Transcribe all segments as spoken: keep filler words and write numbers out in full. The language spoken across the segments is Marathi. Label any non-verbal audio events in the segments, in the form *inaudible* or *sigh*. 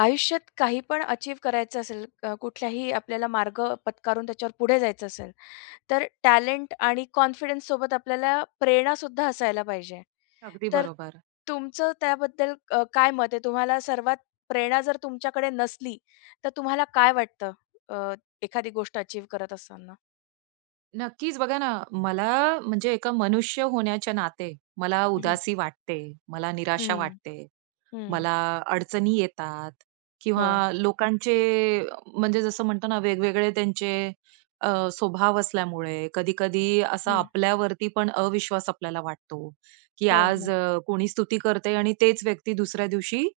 आयुष्यात काही पण अचीव करायचं असेल, अ, कुठलाही आपल्याला मार्ग पत्करून त्याच्यावर पुढे जायचं असेल, तर टॅलेंट आणि कॉन्फिडन्स सोबत आपल्याला प्रेरणासुद्धा असायला पाहिजे. अगदी तर बरोबर. तुमचं त्याबद्दल अ, काय मत आहे? तुम्हाला सर्वात प्रेरणा जर तुमच्याकडे नसली, तर तुम्हाला काय वाटतं अ, एखादी गोष्ट अचीव्ह करत असताना? नक्कीच बघा ना, मला म्हणजे एका मनुष्य होण्याच्या नाते मला हं, उदासी वाटते, मला निराशा हं, वाटते. हं. मला अडचणी येतात हो. किंवा लोकांचे अ, म्हणजे जसं म्हणतो ना वेगवेगळे त्यांचे अ, स्वभाव असल्यामुळे कधी-कधी असा हं. आपल्यावरती पण अविश्वास आपल्याला वाटतो, की हो, आज हो. अ, कोणी स्तुती करते आणि तेच व्यक्ती दुसऱ्या दिवशी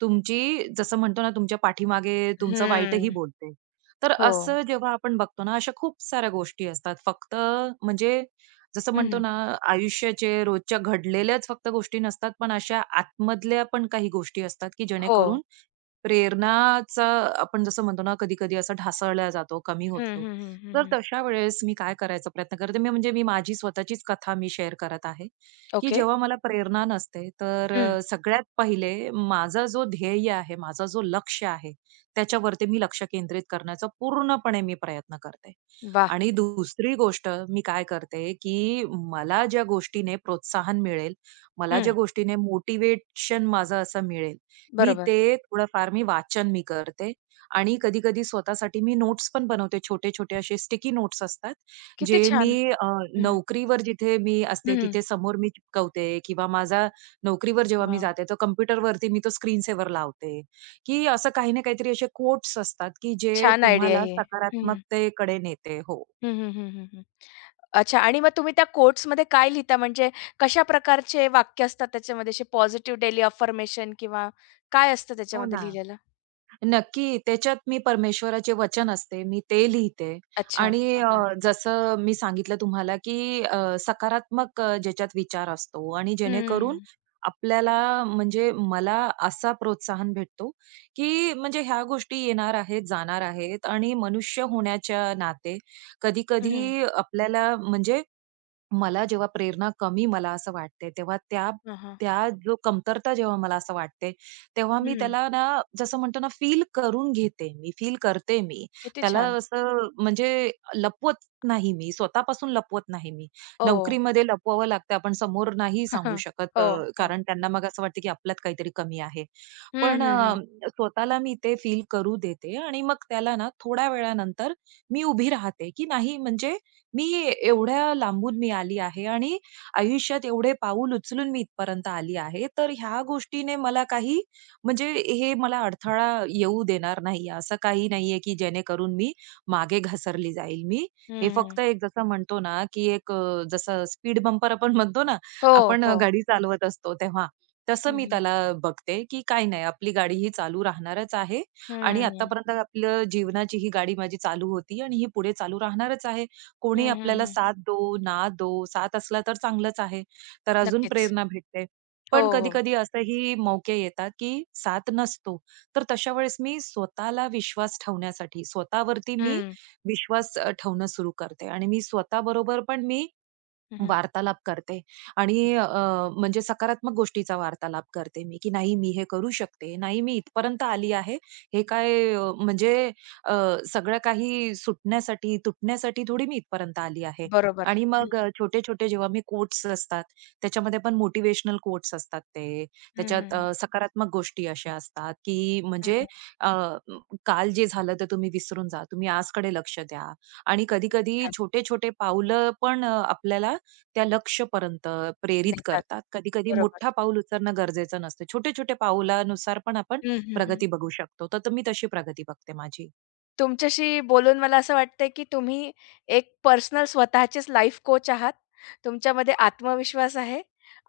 तुमची जसं म्हणतो ना तुमच्या पाठीमागे तुमचं वाईटही हं. बोलते. तर हो. असं जेव्हा आपण बघतो ना, अशा खूप साऱ्या गोष्टी असतात. फक्त म्हणजे जसं म्हणतो हं, ना, आयुष्याचे रोजच्या घडलेल्याच फक्त गोष्टी नसतात, पण अशा आतमधल्या पण काही गोष्टी असतात, की हो. जेणेकरून प्रेरणाचा आपण जसं म्हणतो ना, कधी-कधी असं ढासळला जातो, कमी हं, होतो. हं, हं, हं, तर हं. तशा वेळेस मी काय करायचा प्रयत्न करते, मी म्हणजे मी माझी स्वतःचीच कथा मी शेअर करत आहे, की ओके. जेव्हा मला प्रेरणा नसते, तर हं. अ, सगळ्यात पहिले माझा जो ध्येय आहे, माझा जो लक्ष्य आहे, त्याच्यावरती मी लक्ष केंद्रित करण्याचा पूर्णपणे मी प्रयत्न करते. वाह! आणि दुसरी गोष्ट मी काय करते, की मला ज्या गोष्टीने प्रोत्साहन मिळेल, मला ज्या गोष्टीने मोटिव्हेशन माझं असं मिळेल, मी बरोबर. ते थोडंफार मी वाचन मी करते आणि कधी-कधी स्वतःसाठी मी नोट्स पण बनवते. छोटे-छोटे असे स्टिकी नोट्स असतात, किती जे छान. मी अ, हं. नोकरीवर जिथे मी असते हं. तिथे समोर मी चिकटवते किंवा माझा नोकरीवर जेव्हा मी वाह! जाते, तर कॉम्प्युटरवरती मी तो स्क्रीन सेव्हर लावते, की असं काही ना काहीतरी असे कोट्स असतात, की जे छान आयडिया तुम्हाला आहे. हं. सकारात्मकतेकडे नेते. हो. हं, हं, हं, हं, हं. अच्छा, आणि मग तुम्ही त्या कोट्समध्ये काय लिहिता? म्हणजे कशा प्रकारचे वाक्य असतात त्याच्यामध्ये? असे पॉझिटिव्ह डेली अफर्मेशन किंवा काय असतं हो त्याच्यामध्ये ना. लिहिलेलं? नक्की. त्याच्यात मी परमेश्वराचे वचन असते, मी ते लिहिते अच्छा. आणि अ, आभार. जसं मी सांगितलं तुम्हाला, की अ, सकारात्मक अ, ज्याच्यात विचार असतो आणि जेणेकरून हं. आपल्याला म्हणजे मला असा प्रोत्साहन भेटतो, की म्हणजे ह्या गोष्टी येणार आहेत, जाणार आहेत आणि मनुष्य होण्याच्या नाते हं, हं. कधी-कधी आपल्याला म्हणजे मला जेव्हा प्रेरणा कमी मला असं वाटते, तेव्हा त्या हां, हां. त्या जो कमतरता जेव्हा मला असं वाटते, तेव्हा मी हं. त्याला ना जसं म्हणतो ना फील करून घेते मी, फील करते मी. किती त्याला छान. असं म्हणजे लपवत नाही मी, स्वतःपासून लपवत नाही मी. हो. नोकरीमध्ये लपवावं लागतं, आपण समोर नाही सांगू शकत अ, हो, हो. कारण त्यांना मग असं वाटतं, की आपल्यात काहीतरी कमी आहे. हं, पण हं, अ, हं. स्वतःला मी ते फील करू देते आणि मग त्याला ना थोड्या वेळानंतर मी उभी राहते, की नाही म्हणजे मी एवढ्या लांबून मी आली आहे आणि आयुष्यात एवढे पाऊल उचलून मी इथपर्यंत आली आहे. तर ह्या गोष्टीने मला काही म्हणजे हे मला अडथळा येऊ देणार नाही. असं काही नाहीये, की जेणेकरून मी मागे घसरली जाईल. मी हं, हे हं. फक्त एक जसं म्हणतो ना, की एक अ, जसं स्पीड बंपर आपण म्हणतो ना, हो, आपण अ, हो. गाडी चालवत असतो तेव्हा. तसं हं, मी हं. त्याला बघते, की काही नाही आपली गाडी ही चालू राहणारच आहे हं, आणि हं. आत्तापर्यंत आपलं जीवनाची ही गाडी माझी चालू होती आणि ही पुढे चालू राहणारच आहे. कोणी हं, हं, आपल्याला हं. साथ दो, ना दो, साथ असला तर चांगलंच आहे. तर अजून नक्कीच. प्रेरणा भेटते. हो, पण हो. कधी-कधी असेही मौके येतात, की साथ नसतो. तर तशा वेळेस मी स्वतःला विश्वास ठेवण्यासाठी, स्वतःवरती मी हं. विश्वास अ, ठेवणं सुरू करते आणि मी स्वतःबरोबर पण मी हं, हं. वार्तालाप करते आणि अ, म्हणजे सकारात्मक गोष्टीचा वार्तालाप करते मी, की नाही मी हे करू शकते. नाही मी इथपर्यंत आली आहे. हे काय अ, म्हणजे अ, सगळं काही सुटण्यासाठी, तुटण्यासाठी थोडी मी इथपर्यंत आली आहे. बरोबर. आणि हं, मग अ, छोटे-छोटे जेव्हा मी कोट्स असतात, त्याच्यामध्ये पण मोटिव्हेशनल कोट्स असतात ते. हं, त्याच्यात हं, अ, सकारात्मक गोष्टी अशा असतात, की हं, म्हणजे हं. अ, म, काल जे झालं ते तुम्ही विसरून जा. तुम्ही आजकडे लक्ष द्या. आणि किती कधी-कधी छान छोटे-छोटे पावलं पण अ, आपल्याला त्या लक्ष्यपर्यंत प्रेरित नेतात. करतात. कधी-कधी मोठा बरोबर. पाऊल उचलणं गरजेचं नसतं. छोटे-छोटे पाऊलानुसार पण आपण हं, हं, हं. प्रगती बघू शकतो. तर तर मी तशी प्रगती बघते माझी. तुमच्याशी बोलून मला असं वाटतंय, की तुम्ही एक पर्सनल स्वतःचेच लाईफ कोच आहात. तुमच्यामध्ये आत्मविश्वास आहे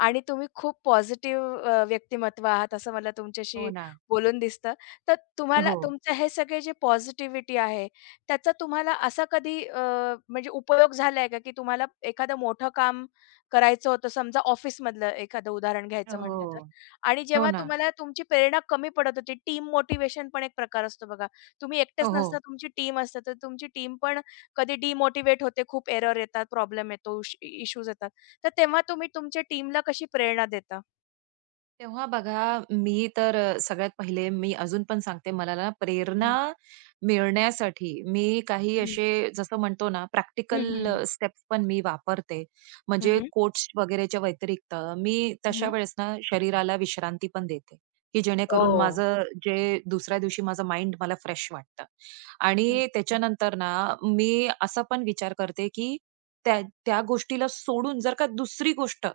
आणि तुम्ही खूप पॉझिटिव्ह अ, व्यक्तिमत्व आहात, असं मला हो तुमच्याशी ना. बोलून दिसतं. तर तुम्हाला हो. तुमचं हे सगळे जे पॉझिटिव्हिटी आहे, त्याचा तुम्हाला असा कधी अ, म्हणजे उपयोग झालाय का, की तुम्हाला एखादं मोठं काम करायचं होतं, समजा ऑफिसमधलं एखादं उदाहरण घ्यायचं म्हटलं तर. हो. आणि हो जेव्हा ना. तुम्हाला तुमची प्रेरणा कमी पडत होती, टीम मोटिव्हेशन पण एक प्रकार असतो बघा. तुम्ही हो, एकटेच नसता, हो. तुमची टीम असते, तर तुमची टीम पण कधी डिमोटिव्हेट होते, खूप एरर येतात, प्रॉब्लेम येतो, इश इश्यूज येतात. तर तेव्हा तुम्ही तुमच्या टीमला कशी प्रेरणा देता? तेव्हा बघा, मी तर अ, सगळ्यात पहिले मी अजून पण सांगते, मला ना प्रेरणा हं, मिळण्यासाठी मी काही हं. असे जसं म्हणतो ना, हं, हं, प्रॅक्टिकल अ, हं. स्टेप्स पण मी वापरते. हं, म्हणजे हं. कोट्स वगैरेच्या व्यतिरिक्त मी हं, तशा हं. वेळेस ना शरीराला विश्रांती पण देते, की जेणेकरून ओह! माझं जे दुसऱ्या दिवशी माझं माइंड मला फ्रेश वाटतं. हं, आणि त्याच्यानंतर ना मी असा पण विचार करते, की त्या त्या गोष्टीला सोडून जर का दुसरी गोष्ट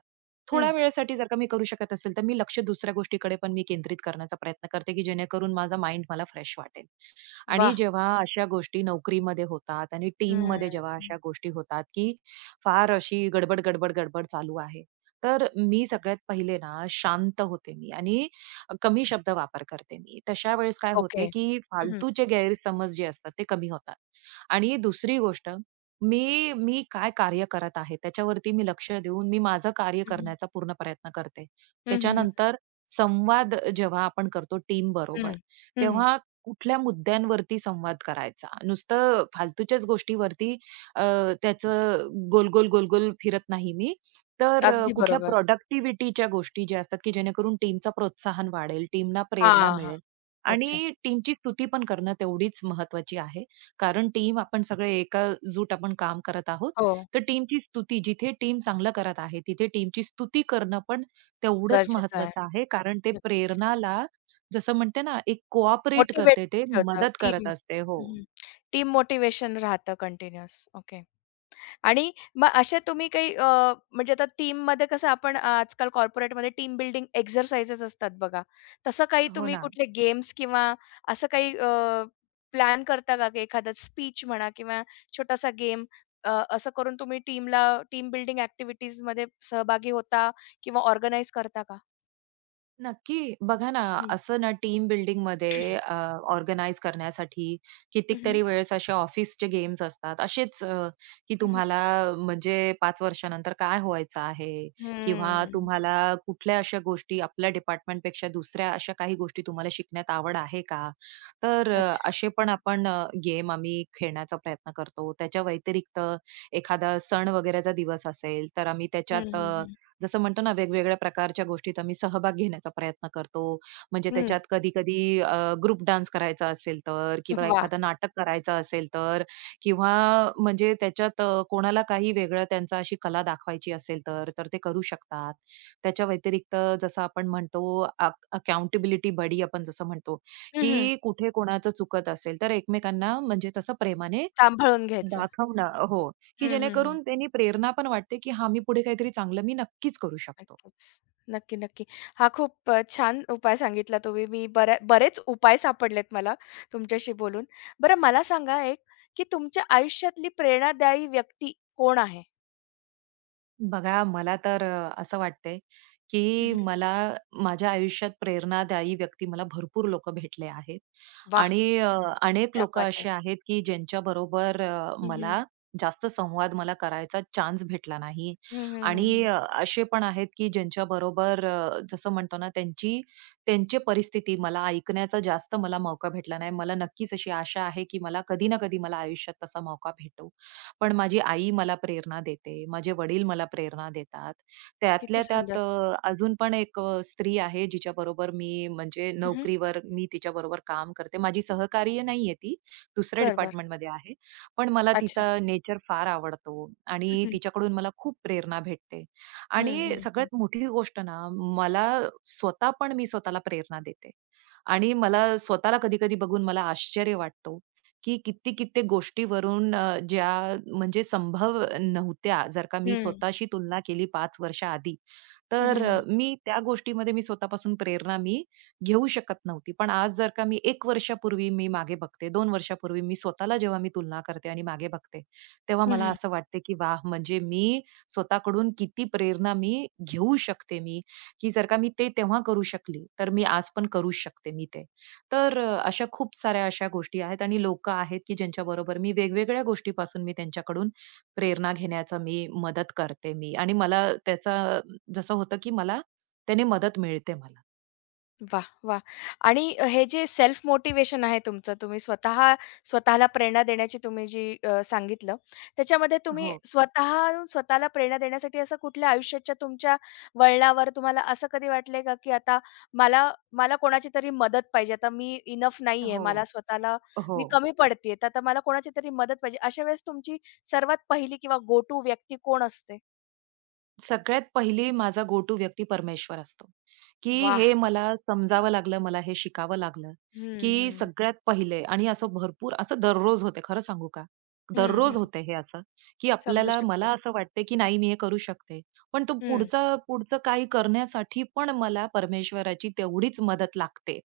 थोड्या वेळेसाठी जर का मी करू शकत असेल, तर मी लक्ष दुसऱ्या गोष्टीकडे पण मी केंद्रित करण्याचा प्रयत्न करते, की जेणेकरून माझा माइंड मला फ्रेश वाटेल. आणि वाह! जेव्हा अशा गोष्टी नोकरीमध्ये होतात आणि हं. टीममध्ये जेव्हा अशा गोष्टी होतात, की फार अशी गडबड, गडबड, गडबड चालू आहे. तर मी सगळ्यात पहिले ना शांत होते मी आणि कमी शब्द वापर करते मी. तशा वेळेस काय ओके. होते, की हं, हं. फालतूचे गैरसमज जे असतात ते कमी होतात. आणि दुसरी गोष्ट मी मी काय कार्य करत आहे त्याच्यावरती मी लक्ष देऊन मी माझं कार्य हं, हं. करण्याचा पूर्ण प्रयत्न करते. हं, त्याच्यानंतर संवाद जेव्हा आपण करतो टीमबरोबर, तेव्हा कुठल्या मुद्द्यांवरती संवाद करायचा. नुसतं फालतूच्याच गोष्टीवरती अ, त्याचं गोल-गोल, गोल फिरत नाही मी. तर अ, अगदी कुठल्या बरोबर. प्रॉडक्टिव्हिटीच्या गोष्टी ज्या असतात, की जेणेकरून टीमचं प्रोत्साहन वाढेल, टीमला प्रेरणा हां, हां. मिळेल अच्छा. आणि टीमची स्तुती पण करणं तेवढीच महत्त्वाची आहे. कारण टीम आपण सगळे एकजूट आपण काम करत आहोत. हो, तर टीमची स्तुती जिथे टीम चांगलं करत आहे, तिथे टीमची स्तुती करणं पण तेवढंच गरजेचं आहे. महत्त्वाचं आहे. कारण ते नक्कीच. प्रेरणाला जसं म्हणते ना, एक कोऑपरेट मोटिव्हेट करते ते, ठेवतं मदत करत टीम. असते. हो. हं, हं. टीम मोटिव्हेशन राहतं कंटिन्युअस. ओके. आणि मग अशा तुम्ही काही अ, म्हणजे आता टीममध्ये कसं आपण अ, आजकाल कॉर्पोरेटमध्ये टीम बिल्डिंग एक्सरसाइजेस असतात बघा. तसं काही हो तुम्ही ना. कुठले गेम्स किंवा असं काही प्लॅन करता का, की एखादा स्पीच म्हणा किंवा छोटासा गेम असं करून तुम्ही टीमला टीम बिल्डिंग ॲक्टिव्हिटीजमध्ये सहभागी होता किंवा ऑर्गनाइज करता का? नक्की. बघा ना, हं. असं ना टीम बिल्डिंग अ, ऑर्गनाइज करण्यासाठी हं, हं. कितीतरी वेळेस असे ऑफिसचे गेम्स असतात. असेच अ, की तुम्हाला *clears throat* म्हणजे पाच वर्षानंतर काय व्हायचं आहे किंवा हम्म. तुम्हाला कुठल्या अशा गोष्टी आपल्या डिपार्टमेंटपेक्षा दुसऱ्या अशा काही गोष्टी तुम्हाला शिकण्यात आवड आहे का? तर अ, अच्छा. असे पण आपण गेम आम्ही खेळण्याचा प्रयत्न करतो. त्याच्या व्यतिरिक्त एखादा सण वगैरेचा दिवस असेल, तर आम्ही हं, त्याच्यात हं, हं. जसं म्हणतो ना, वेगवेगळ्या प्रकारच्या गोष्टीत आम्ही सहभाग घेण्याचा प्रयत्न करतो. म्हणजे हं. त्याच्यात कधी-कधी ग्रुप डान्स करायचा असेल तर किंवा वाह! एखादं नाटक करायचं असेल तर किंवा म्हणजे त्याच्यात अ, कोणाला काही वेगळं त्यांचा अशी कला दाखवायची असेल तर, तर ते करू शकतात. त्याच्या व्यतिरिक्त जसं आपण म्हणतो अकाउंटेबिलिटी बडी आपण जसं म्हणतो, हं, हं. की कुठे कोणाचं चुकत असेल तर एकमेकांना म्हणजे तसं प्रेमाने सांभाळून घ्यायचं. दाखव ना. हो, की हं, हं, हं. जेणेकरून त्यांनी प्रेरणा पण वाटते, की हां, मी पुढे काहीतरी चांगलं मी नक्कीच करू शकतो. नक्कीच. नक्की, नक्की. हा खूप अ, छान उपाय सांगितला तुम्ही. मी बऱ्या बरेच उपाय सापडलेत मला तुमच्याशी बोलून. बरं मला सांगा एक, की तुमच्या आयुष्यातली प्रेरणादायी व्यक्ती कोण आहे? बघा, मला तर अ, असं वाटतंय, की हं, मला माझ्या आयुष्यात प्रेरणादायी व्यक्ती मला भरपूर लोकं भेटले आहेत. वाह! आणि अ, अनेक क्या लोकं बात है! असे आहेत, की ज्यांच्याबरोबर बरोबर हं, हं. मला जास्त संवाद मला करायचा चान्स भेटला नाही. हं, हं, आणि हं, अ, असे पण आहेत, की ज्यांच्याबरोबर अ, जसं म्हणतो ना, त्यांची त्यांची परिस्थिती मला ऐकण्याचा जास्त मला मौका भेटला नाही. मला नक्कीच अशी आशा आहे, की मला कधी ना कधी मला आयुष्यात तसा मौका भेटो. पण माझी आई मला प्रेरणा देते, माझे वडील मला प्रेरणा देतात. किती त्यातल्या त्यात सुंदर. अ, अजून पण एक अ, स्त्री आहे जिच्याबरोबर मी म्हणजे हं, नोकरीवर मी तिच्याबरोबर काम करते. माझी सहकार्य नाहीये ती, दुसऱ्या बर बरं, डिपार्टमेंटमध्ये आहे. पण मला अच्छा. तिचा नेचर फार आवडतो हं, आणि हं. तिच्याकडून मला खूप प्रेरणा भेटते. हं, आणि हं, हं. सगळ्यात मोठी गोष्ट ना, मला स्वतः पण मी स्वतःला प्रेरणा देते. आणि मला स्वतःला कधी-कधी बघून मला आश्चर्य वाटतो, की कित्येक-कित्येक गोष्टीवरून अ, ज्या म्हणजे संभव नव्हत्या, जर का मी हं. स्वतःशी तुलना केली पाच वर्षाआधी, हं, तर अ, हं, मी त्या गोष्टीमध्ये मी स्वतःपासून प्रेरणा मी घेऊ शकत नव्हती. पण आज जर का मी एक वर्षापूर्वी मी मागे बघते, दोन वर्षापूर्वी मी स्वतःला जेव्हा मी तुलना करते आणि मागे बघते, तेव्हा मला असं वाटते, की वाह! म्हणजे मी स्वतःकडून किती प्रेरणा मी घेऊ शकते मी, की जर का मी ते तेव्हा करू शकली, तर मी आज पण करूच शकते मी ते. तर अ, अशा खूप साऱ्या अशा गोष्टी आहेत आणि लोकं आहेत, की ज्यांच्या बरोबर मी वेगवेगळ्या गोष्टीपासून मी त्यांच्याकडून प्रेरणा घेण्याचा मी मदत करते मी आणि मला त्याचा जसं होतं, की मला त्याने मदत मिळते मला. वा वाह! आणि हे जे सेल्फ मोटिव्हेशन आहे तुमचं, तुम्ही स्वतः स्वतःला प्रेरणा देण्याची तुम्ही जी अ, सांगितलं, त्याच्यामध्ये तुम्ही हो, स्वतः स्वतःला प्रेरणा देण्यासाठी असं कुठल्या आयुष्याच्या तुमच्या वळणावर तुम्हाला असं कधी वाटलंय का, की आता मला मला कोणाची तरी मदत पाहिजे, आता मी इनफ नाहीये, हो. मला स्वतःला मी हो. कमी पडतेय, तर आता मला कोणाची तरी मदत पाहिजे. अशा वेळेस तुमची सर्वात पहिली किंवा गो टू व्यक्ती कोण असते? सगळ्यात पहिली माझा गो टू व्यक्ती परमेश्वर असतो, की हे वाह! मला समजावं लागलं, मला हे शिकावं लागलं, हं, की हं. सगळ्यात पहिले आणि असं भरपूर असं दररोज होते. खरं सांगू का? हं, हं. दररोज होते हे असं, की समजू आपल्याला शकते. मला असं वाटते, की नाही मी हे करू शकते. पण तो हं. पुढचा पुढचं काही करण्यासाठी पण मला परमेश्वराची तेवढीच मदत लागते.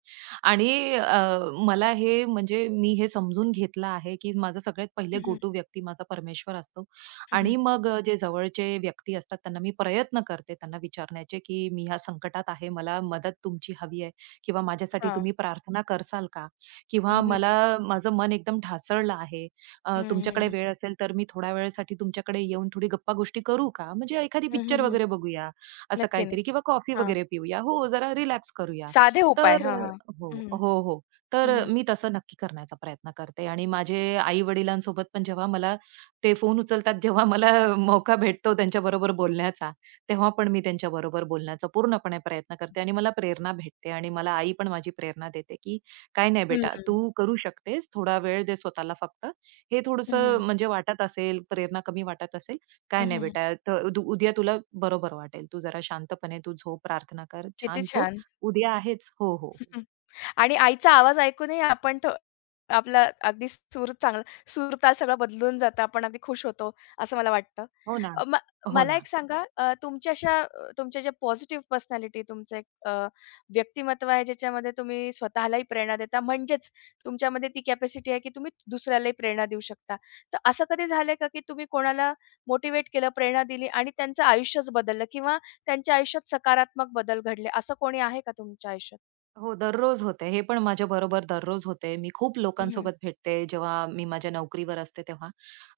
आणि अ, मला हे म्हणजे मी हे समजून घेतलं आहे, की माझा सगळ्यात पहिले हं, गो हं. टू व्यक्ती माझा परमेश्वर असतो. हं, हं. आणि मग अ, जे जवळचे व्यक्ती असतात त्यांना मी प्रयत्न करते त्यांना विचारण्याचे, की "मी ह्या संकटात आहे, मला मदत तुमची हवी आहे किंवा माझ्यासाठी तुम्ही प्रार्थना करसाल का? किंवा हं, हं, मला हं. माझं मन एकदम ढासळलं आहे. अ, हं, हं, तुमच्याकडे हं. वेळ असेल तर मी थोड्या वेळेसाठी तुमच्याकडे येऊन थोडी गप्पागोष्टी करू का? म्हणजे एखादी हं, हं, पिक्चर हं. वगैरे बघूया, असं नक्की, काहीतरी नक्की. किंवा कॉफी हां. वगैरे पिऊया. हो, जरा रिलॅक्स करूया." साधे उपाय. तर हां, हां. हो, हं, हं. हो, हो. तर हं, हं. मी तसं नक्की करण्याचा प्रयत्न करते आणि माझे आई-वडिलांसोबत पण जेव्हा मला ते फोन उचलतात जेव्हा मला मौका भेटतो त्यांच्याबरोबर बोलण्याचा, तेव्हा पण मी त्यांच्याबरोबर बोलण्याचा पूर्णपणे प्रयत्न करते आणि मला प्रेरणा भेटते आणि मला आई पण माझी प्रेरणा देते, की "काही नाही हं, बेटा, हं. तू करू शकतेस. थोडा वेळ दे स्वतःला फक्त. हे हं, थोडंसं हं. म्हणजे वाटत असेल, प्रेरणा कमी वाटत असेल, काही हं, नाही हं, बेटा, त दु उद्या तुला बरोबर वाटेल. तू जरा शांतपणे तू झोप, प्रार्थना कर, किती छान झोप. छान. उद्या आहेच." हो, हो. आणि आईचा आवाज ऐकूनही आपण थो आपला अगदी सूर चांगला सूर-ताल सगळं बदलून जातं. आपण अगदी खुश होतो, असं मला वाटतं. हो हो ना. अ, म हो मला ना. एक सांगा, अ, तुमच्या अशा अ, तुमच्या ज्या पॉझिटिव्ह पर्सनॅलिटी तुमचं एक अ, व्यक्तिमत्व आहे, ज्याच्यामध्ये तुम्ही स्वतःलाही प्रेरणा देता म्हणजेच तुमच्यामध्ये ती कॅपॅसिटी आहे, की तुम्ही दुसऱ्यालाही प्रेरणा देऊ शकता. तर असं कधी झालंय का, की तुम्ही कोणाला मोटिव्हेट केलं, प्रेरणा दिली आणि त्यांचं आयुष्यच बदललं किंवा त्यांच्या आयुष्यात सकारात्मक बदल घडले, असं कोणी आहे का तुमच्या आयुष्यात? हो, दररोज होते. हे पण माझ्या बरोबर दररोज होते. मी खूप हं, हं. लोकांसोबत भेटते, जेव्हा मी माझ्या नोकरीवर असते तेव्हा.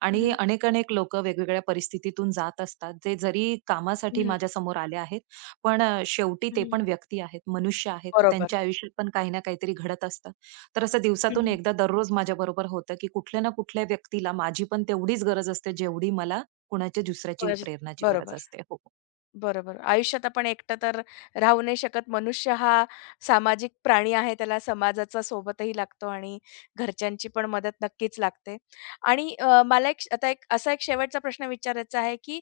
आणि अनेक-अनेक लोकं वेगवेगळ्या परिस्थितीतून जात असतात, जे जरी कामासाठी हं, माझ्या समोर आले आहेत, पण अ, शेवटी ते हं. पण व्यक्ती आहेत, मनुष्य आहेत. तर बरोबर. त्यांच्या आयुष्यात पण काही ना काहीतरी घडत असतं. तर असं हं, दिवसातून हं. एकदा दररोज माझ्याबरोबर होतं, की कुठल्या ना कुठल्या व्यक्तीला माझी पण तेवढीच गरज असते, जेवढी मला कुणाच्या दुसऱ्याची कोणाची प्रेरणाची गरज बरोबर. असते. हो. बरोबर. आयुष्यात आपण एकटं तर राहू नाही शकत. मनुष्य हा सामाजिक प्राणी आहे. त्याला समाजाचा सोबतही लागतो आणि घरच्यांची पण मदत नक्कीच लागते. आणि अ, मला एक आता एक असा एक शेवटचा प्रश्न विचारायचा आहे, की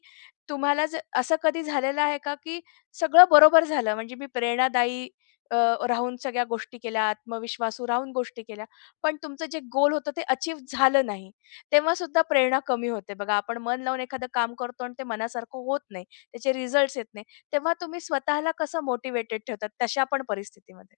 तुम्हाला ज असं कधी झालेलं आहे का, की सगळं बरोबर झालं म्हणजे मी प्रेरणादायी अ, राहून सगळ्या गोष्टी केल्या, आत्मविश्वासू राहून गोष्टी केल्या, पण तुमचं जे गोल होतं ते अचीव्ह झालं नाही. तेव्हा सुद्धा प्रेरणा कमी होते बघा. आपण मन लावून एखादं काम करतो आणि ते मनासारखं होत नाही. त्याचे रिझल्ट्स येत नाही. तेव्हा तुम्ही स्वतःला कसं मोटिवेटेड ठेवतात तशा पण परिस्थितीमध्ये?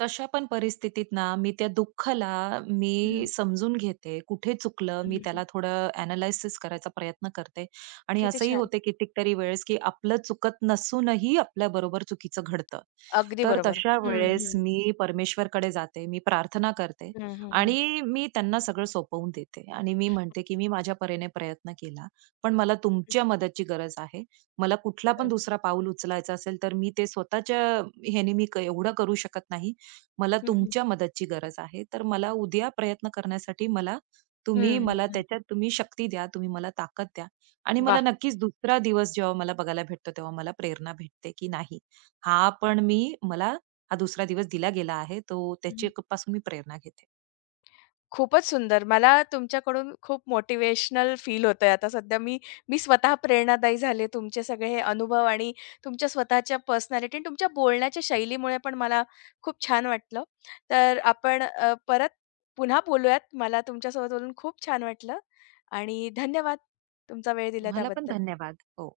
तशा पण परिस्थितीत ना, मी त्या दुःखाला हं, मी समजून घेते. कुठे चुकलं, हं, मी हं. त्याला थोडं ॲनालिसिस करायचा प्रयत्न करते आणि किती असंही छान. होते कितीतरी वेळेस, की आपलं चुकत नसूनही आपल्याबरोबर चुकीचं घडतं. अगदी तर बरोबर. तशा हं, वेळेस हं. मी परमेश्वरकडे जाते, मी प्रार्थना करते हं, हं, हं. आणि मी त्यांना सगळं सोपवून देते आणि मी म्हणते, की "मी माझ्या परीने प्रयत्न केला, पण मला तुमच्या मदतची गरज आहे. मला कुठला पण बरोबर. दुसरा पाऊल उचलायचा असेल, तर मी ते स्वतःच्या ह्याने मी क- एवढं करू शकत नाही. मला हं, हं. तुमच्या मदतची गरज आहे. तर मला उद्या प्रयत्न करण्यासाठी मला तुम्ही हं, हं, मला हं. त्याच्यात तुम्ही शक्ती द्या, तुम्ही मला ताकद द्या आणि मला वाह! नक्कीच दुसरा दिवस जेव्हा मला बघायला भेटतो, तेव्हा मला प्रेरणा भेटते, की नाही हा पण मी मला हा दुसरा दिवस दिला गेला आहे. तो त्याच्यापासून मी प्रेरणा घेते. खूपच सुंदर. मला तुमच्याकडून खूप मोटिवेशनल फील होतंय आता सध्या. मी मी स्वतः प्रेरणादायी झाले. तुमचे सगळे हे अनुभव आणि तुमच्या स्वतःच्या पर्सनॅलिटी आणि तुमच्या बोलण्याच्या शैलीमुळे पण मला खूप छान वाटलं. तर आपण अ, परत पुन्हा बोलूयात. मला तुमच्यासोबत बोलून खूप छान वाटलं आणि धन्यवाद तुमचा वेळ दिला तुम्हाला पण त्याबद्दल. धन्यवाद. हो.